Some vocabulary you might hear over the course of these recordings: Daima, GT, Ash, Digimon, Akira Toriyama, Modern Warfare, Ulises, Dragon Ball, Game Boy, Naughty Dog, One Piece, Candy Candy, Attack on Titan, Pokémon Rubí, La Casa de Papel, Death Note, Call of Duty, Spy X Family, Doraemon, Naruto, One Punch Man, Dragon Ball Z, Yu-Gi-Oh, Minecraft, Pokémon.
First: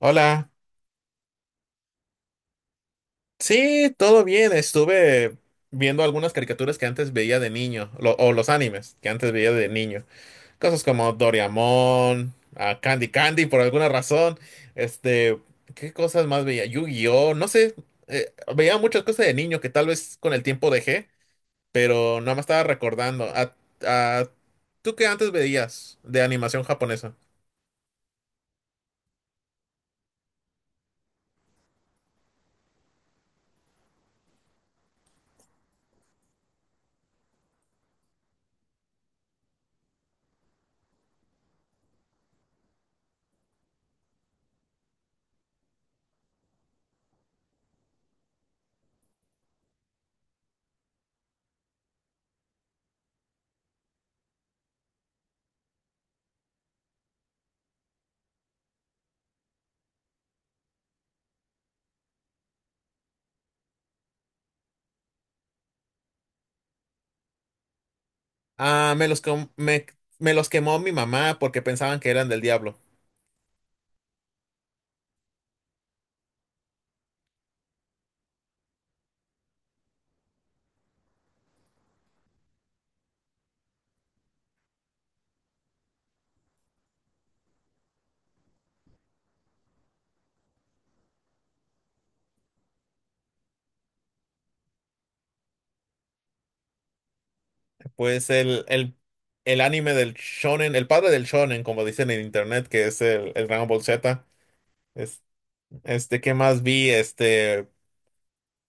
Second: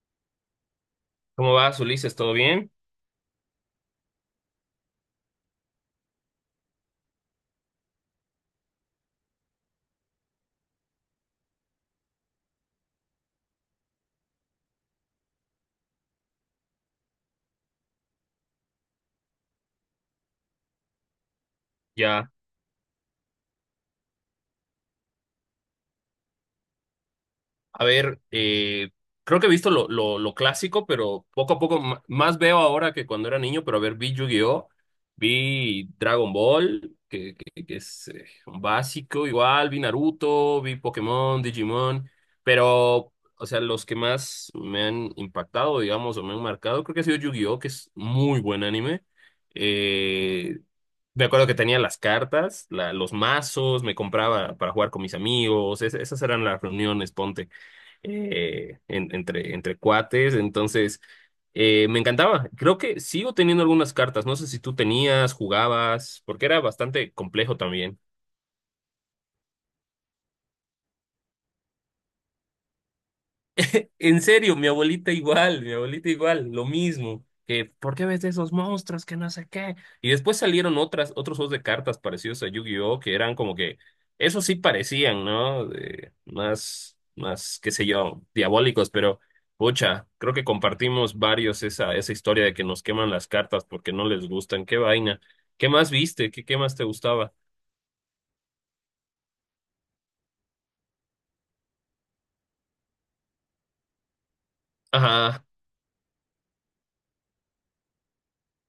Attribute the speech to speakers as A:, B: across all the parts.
A: Hola.
B: ¿Cómo vas, Ulises? ¿Todo bien?
A: Sí, todo bien. Estuve viendo algunas caricaturas que antes veía de niño, o los animes que antes veía de niño. Cosas como Doraemon, ah, Candy Candy por alguna razón. Este, ¿qué cosas más veía? Yu-Gi-Oh, no sé. Veía muchas cosas de niño que tal vez con el tiempo dejé, pero
B: Ya.
A: no me estaba recordando. Ah, ¿Tú qué antes veías de animación japonesa?
B: A ver, creo que he visto lo clásico, pero poco a poco más veo ahora que cuando era niño, pero a ver, vi Yu-Gi-Oh, vi Dragon Ball, que es un básico igual, vi Naruto, vi Pokémon, Digimon, pero, o sea, los que más me han impactado, digamos, o me han marcado, creo que ha sido Yu-Gi-Oh, que es muy buen anime. Eh, Me acuerdo que tenía las cartas, los mazos, me compraba para jugar con mis amigos, esas eran las reuniones, ponte entre cuates. Entonces, me encantaba. Creo que sigo teniendo algunas cartas. No sé si tú tenías, jugabas, porque era bastante complejo también.
A: Ah, me los quemó mi mamá porque pensaban que eran del diablo.
B: En serio, mi abuelita igual, lo mismo. Que, ¿por qué ves esos monstruos que no sé qué? Y después salieron otras, otros juegos de cartas parecidos a Yu-Gi-Oh! Que eran como que, esos sí parecían, ¿no? Más, más, qué sé yo, diabólicos, pero, pucha, creo que compartimos varios esa, esa historia de que nos queman las cartas porque no les gustan. Qué vaina. ¿Qué más viste? ¿Qué, qué más te gustaba?
A: Pues el anime del shonen, el padre del shonen, como dicen en internet, que es el Dragon Ball Z. Es,
B: Ajá.
A: este, ¿qué más vi? Este,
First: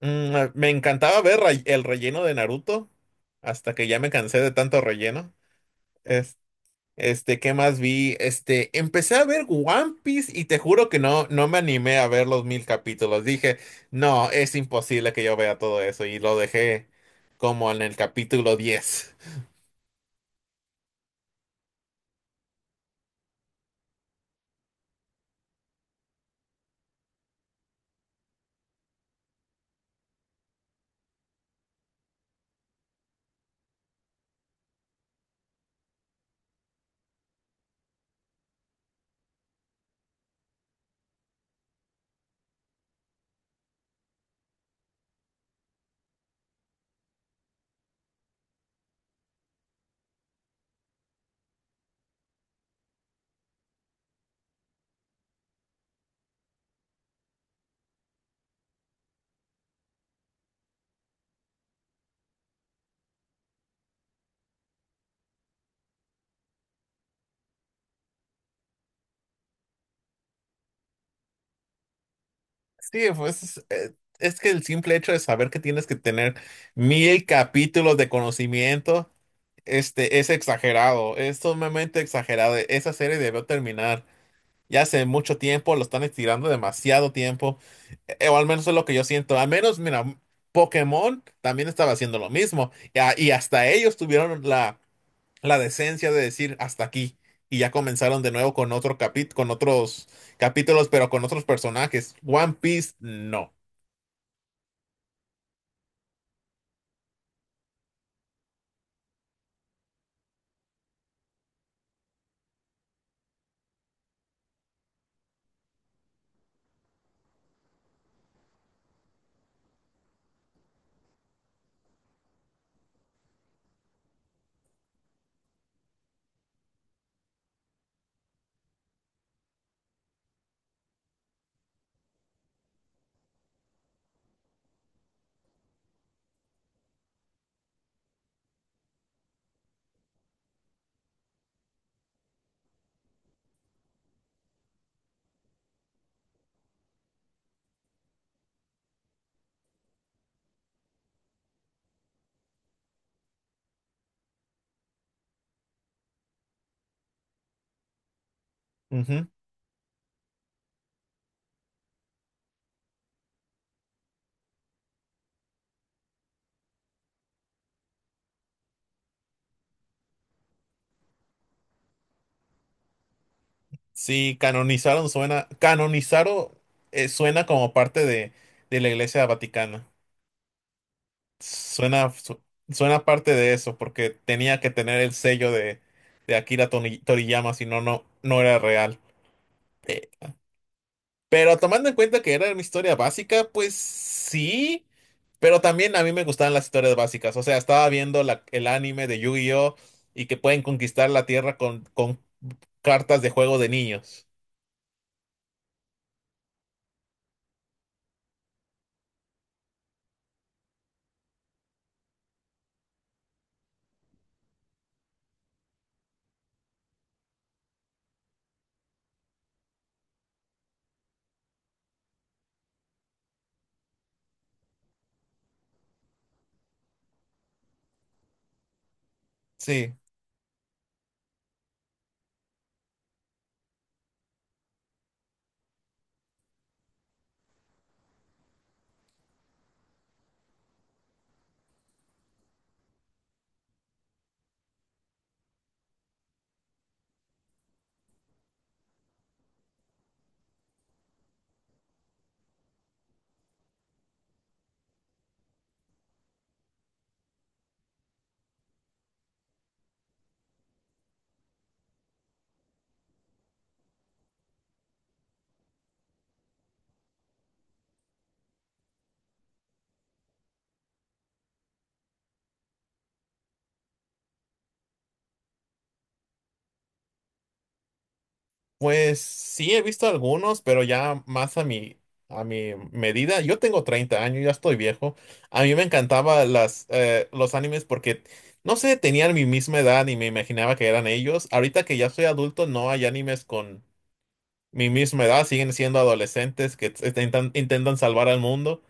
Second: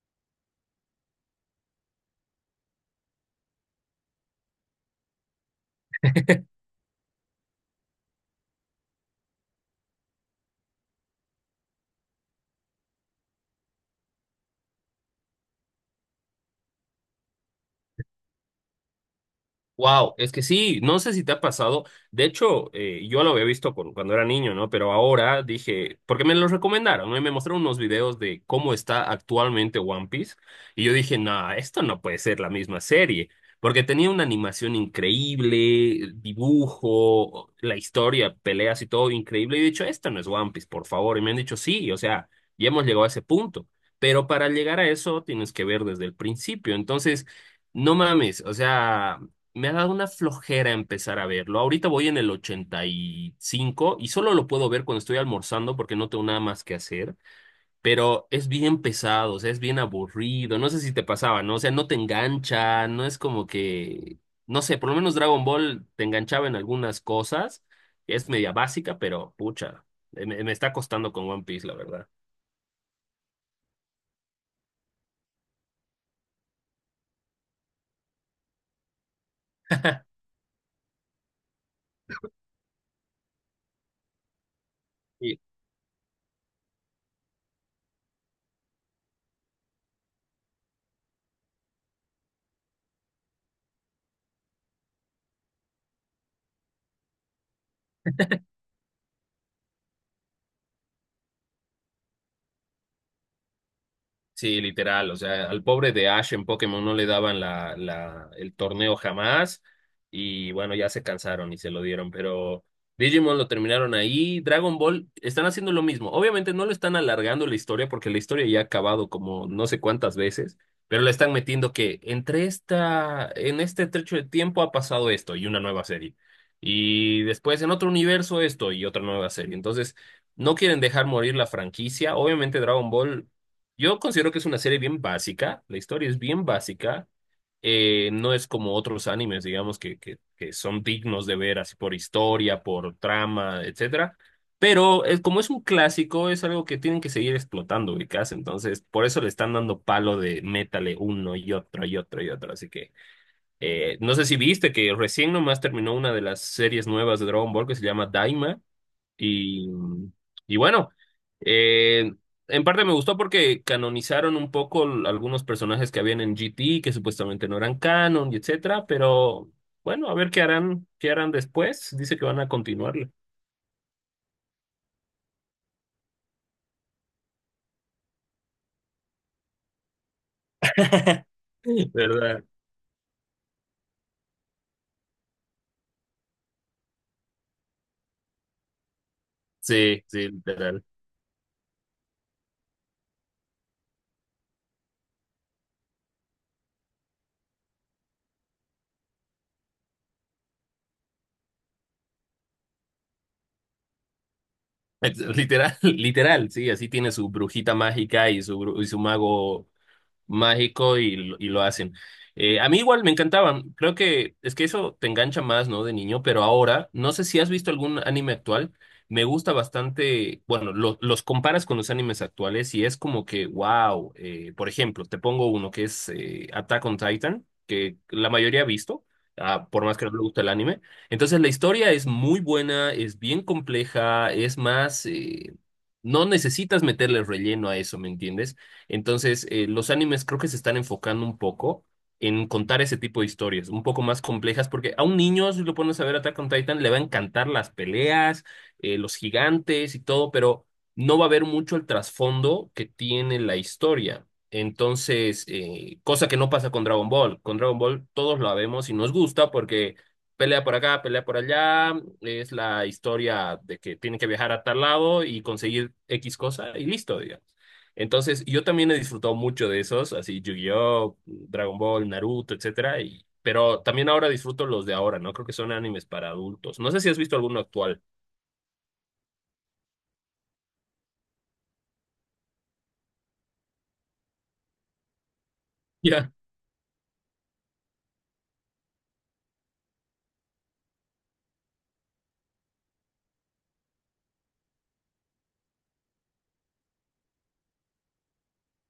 A: me encantaba ver el relleno de Naruto, hasta que ya me cansé de tanto relleno. Es- ¿Qué más vi? Este, empecé a ver One Piece y te juro que no me animé a ver los 1000 capítulos. Dije, no, es imposible que yo vea todo eso y lo dejé como en el capítulo 10.
B: Wow, es que sí, no sé si te ha pasado. De hecho, yo lo había visto cuando era niño, ¿no? Pero ahora dije, porque me lo recomendaron, ¿no? Y me mostraron unos videos de cómo está actualmente One Piece. Y yo dije, no, esto no puede ser la misma serie. Porque tenía una animación increíble, dibujo, la historia, peleas y todo increíble. Y he dicho, esto no es One Piece, por favor. Y me han dicho, sí, o sea, ya hemos llegado a ese punto. Pero para llegar a eso tienes que ver desde el principio. Entonces. No mames, o sea, me ha dado una flojera empezar a verlo. Ahorita voy en el 85 y cinco y solo lo puedo ver cuando estoy almorzando porque no tengo nada más que hacer. Pero es bien pesado, o sea, es bien aburrido. No sé si te pasaba, ¿no? O sea, no te engancha, no es como que, no sé, por lo menos Dragon Ball te enganchaba en algunas cosas. Es media básica, pero pucha, me está costando con One Piece, la verdad.
A: Sí, pues es que el simple hecho de saber que tienes que tener 1000 capítulos de conocimiento, este, es exagerado, es sumamente exagerado. Esa serie debió terminar ya hace mucho tiempo, lo están estirando demasiado tiempo, o al menos es lo que yo siento. Al menos, mira, Pokémon también estaba haciendo lo mismo, y, y hasta ellos tuvieron la decencia de decir hasta aquí, y ya comenzaron de nuevo con con otros capítulos, pero con otros personajes. One Piece, no.
B: Sí, literal, o sea, al pobre de Ash en Pokémon no le daban el torneo jamás y bueno, ya se cansaron y se lo dieron, pero Digimon lo terminaron ahí, Dragon Ball están haciendo lo mismo, obviamente no lo están alargando la historia porque la historia ya ha acabado como no sé cuántas veces, pero le están metiendo que entre esta, en este trecho de tiempo ha pasado esto y una nueva serie y después en otro universo esto y otra nueva serie, entonces... No quieren dejar morir la franquicia. Obviamente Dragon Ball yo considero que es una serie bien básica, la historia es bien básica, no es como otros animes, digamos, que son dignos de ver así por historia, por trama, etcétera. Pero es, como es un clásico, es algo que tienen que seguir explotando, ubicás. Entonces, por eso le están dando palo de métale uno y otro y otro y otro. Así que, no sé si viste que recién nomás terminó una de las series nuevas de Dragon Ball que se llama Daima.
A: Ujú.
B: Y, y bueno, eh, en parte me gustó porque canonizaron un poco algunos personajes que habían en GT, que supuestamente no eran canon, y etcétera, pero bueno, a ver qué harán después. Dice que van a continuarlo,
A: Sí, canonizaron suena como parte de la Iglesia Vaticana. Suena, su-
B: ¿verdad?
A: suena parte de eso, porque tenía que tener el sello de Toriyama, si no, no era real.
B: Sí,
A: Eh,
B: sí, literal.
A: pero tomando en cuenta que era una historia básica, pues sí, pero también a mí me gustaban las historias básicas. O sea, estaba viendo el anime de Yu-Gi-Oh! Y que pueden conquistar la Tierra con cartas de juego de niños.
B: Literal, literal, sí, así tiene su brujita mágica y su, y su mago mágico y, y lo hacen. A mí igual me encantaban, creo que es que eso te engancha más, ¿no? De niño, pero ahora, no sé si has visto algún anime actual, me gusta bastante, bueno, los comparas con los animes actuales y es como que, wow, por ejemplo, te pongo uno que es Attack on Titan, que la mayoría ha visto. Ah, por
A: Sí.
B: más que no le guste el anime. Entonces la historia es muy buena, es bien compleja, es más, no necesitas meterle relleno a eso, ¿me entiendes? Entonces, los animes creo que se están enfocando un poco en contar ese tipo de historias, un poco más complejas, porque a un niño, si lo pones a ver Attack on Titan, le va a encantar las peleas, los gigantes y todo, pero no va a ver mucho el trasfondo que tiene la historia. Entonces, cosa que no pasa con Dragon Ball. Con Dragon Ball todos la vemos y nos gusta porque pelea por acá, pelea por allá, es la historia de que tiene que viajar a tal lado y conseguir X cosa y listo, digamos. Entonces, yo también he disfrutado mucho de esos, así Yu-Gi-Oh, Dragon Ball, Naruto, etcétera, y pero también ahora disfruto los de ahora, ¿no? Creo que son animes para adultos. No sé si has visto alguno actual.
A: Pues sí, he visto algunos, pero ya más a a mi medida. Yo tengo 30 años, ya estoy viejo. A mí me
B: Ya.
A: encantaban los animes porque, no sé, tenían mi misma edad y me imaginaba que eran ellos. Ahorita que ya soy adulto, no hay animes con mi misma edad. Siguen siendo adolescentes que intentan salvar al mundo.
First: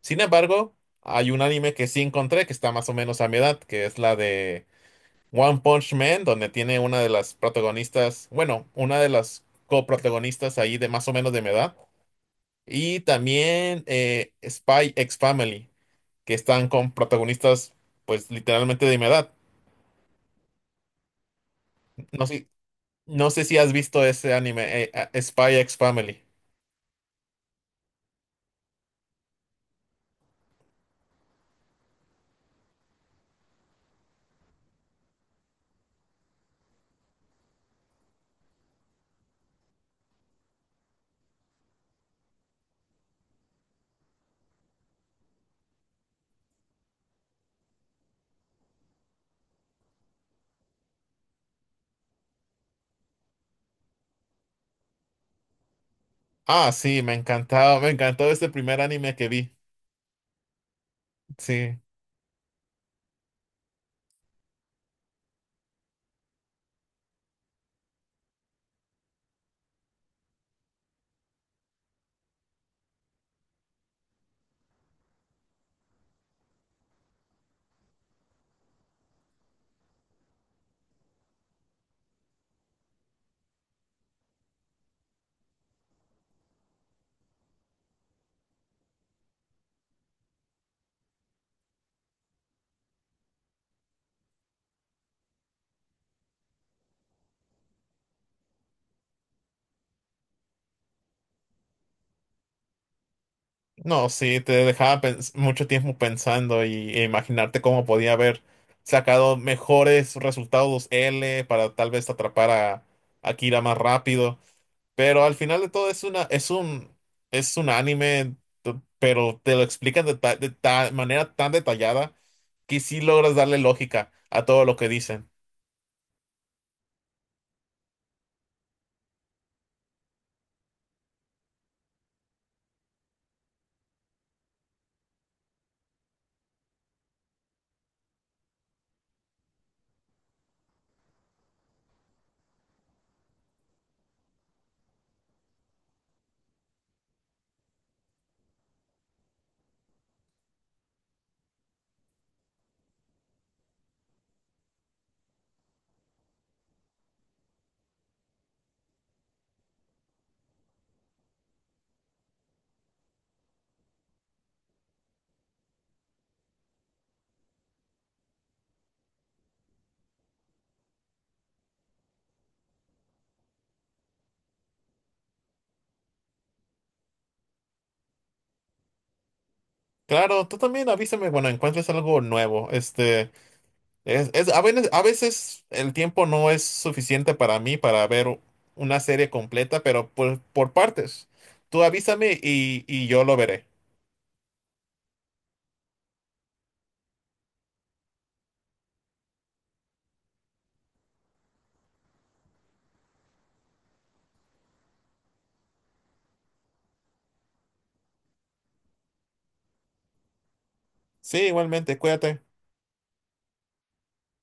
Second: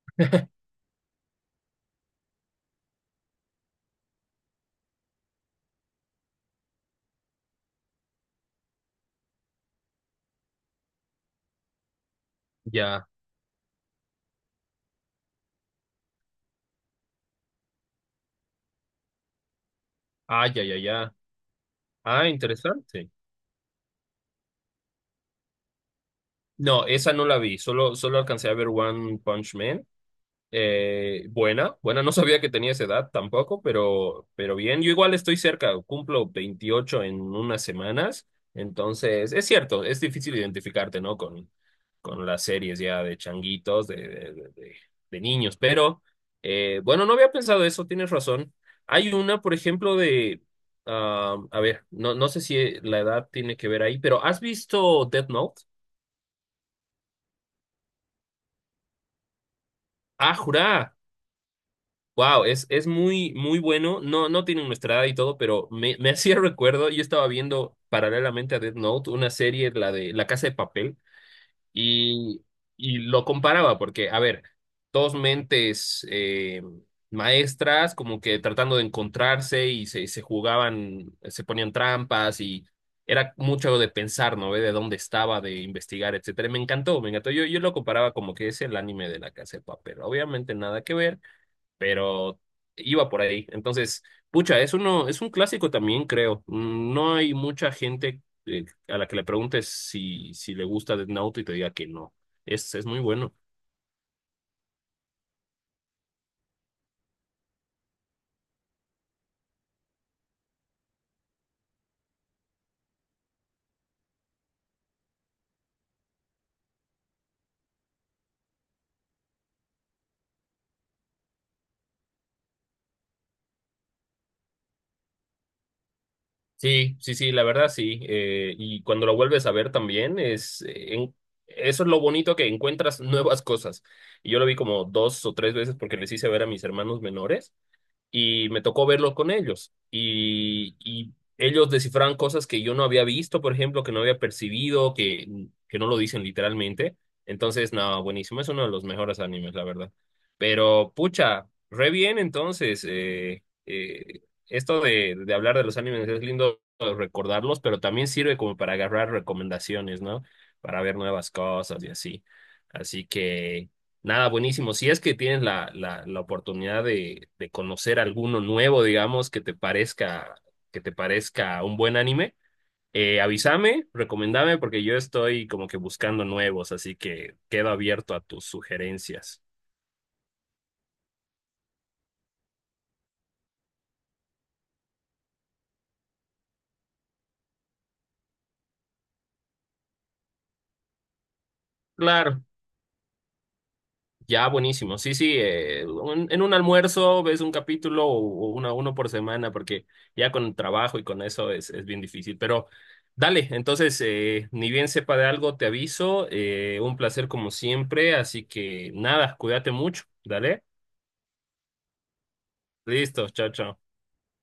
A: Sin embargo, hay un anime que sí encontré que está más o menos a mi edad, que es la de One Punch Man, donde tiene una de las protagonistas, bueno, una de las coprotagonistas ahí de más o menos de mi edad. Y
B: Ya.
A: también Spy X Family, que están con protagonistas, pues literalmente de mi edad.
B: Ah, ya, ya, ya.
A: No
B: Ah,
A: sé,
B: interesante.
A: no sé si has visto ese anime, Spy X Family.
B: No, esa no la vi, solo alcancé a ver One Punch Man. Buena, buena, no sabía que tenía esa edad tampoco, pero bien, yo igual estoy cerca, cumplo 28 en unas semanas, entonces es cierto, es difícil identificarte, ¿no? Con las series ya de changuitos, de niños, pero bueno, no había pensado eso, tienes razón. Hay una, por ejemplo, de, ah, a ver, no, no sé si la edad tiene que ver ahí, pero ¿has visto Death Note?
A: Ah, sí, me encantaba, me encantó ese primer anime que vi.
B: Ah, jurá.
A: Sí.
B: Wow, es muy, muy bueno. No, no tienen nuestra edad y todo, pero me hacía recuerdo, yo estaba viendo paralelamente a Death Note una serie, la de La Casa de Papel, y, y lo comparaba, porque, a ver, dos mentes maestras como que tratando de encontrarse y se jugaban, se ponían trampas y era mucho de pensar, ¿no? De dónde estaba, de investigar, etcétera. Y me encantó, me encantó. Yo lo comparaba como que es el anime de La Casa de Papel. Obviamente nada que ver pero iba por ahí. Entonces, pucha, es uno, es un clásico también, creo. No hay mucha gente a la que le preguntes si le gusta Death Note y te diga que no. Es muy bueno.
A: No, sí, te dejaba mucho tiempo pensando y, e imaginarte cómo podía haber sacado mejores resultados L para tal vez atrapar a Akira más rápido. Pero al final de todo es es un anime, pero te lo explican de, manera tan detallada que sí logras darle lógica a todo lo que dicen.
B: Sí, sí, sí, la verdad sí. Y cuando lo vuelves a ver también, eso es lo bonito que encuentras nuevas cosas. Y yo lo vi como dos o tres veces porque les hice ver a mis hermanos menores. Y me tocó verlos con ellos. Y ellos descifraban cosas que yo no había visto, por ejemplo, que no había percibido, que no lo dicen literalmente. Entonces, no, buenísimo, es uno de los mejores animes, la verdad. Pero, pucha, re bien entonces. Esto de, hablar de los animes es lindo recordarlos, pero también sirve como para agarrar recomendaciones, ¿no? Para ver nuevas cosas y así. Así que... Nada, buenísimo. Si es que tienes la oportunidad de conocer alguno nuevo, digamos, que te parezca un buen anime, avísame, recomendame, porque yo estoy como que buscando nuevos, así que quedo abierto a tus sugerencias.
A: Claro, tú también avísame cuando encuentres algo nuevo. Este. A veces, a veces el tiempo no es suficiente para mí para ver una serie completa, pero por partes. Tú avísame
B: Claro.
A: y yo lo veré.
B: Ya, buenísimo. Sí, sí, en un almuerzo ves un capítulo o una, uno por semana, porque ya con el trabajo y con eso es bien difícil. Pero dale, entonces, ni bien sepa de algo, te aviso. Un placer como siempre, así que nada, cuídate mucho. Dale.
A: Sí, igualmente, cuídate.
B: Listo, chao, chao.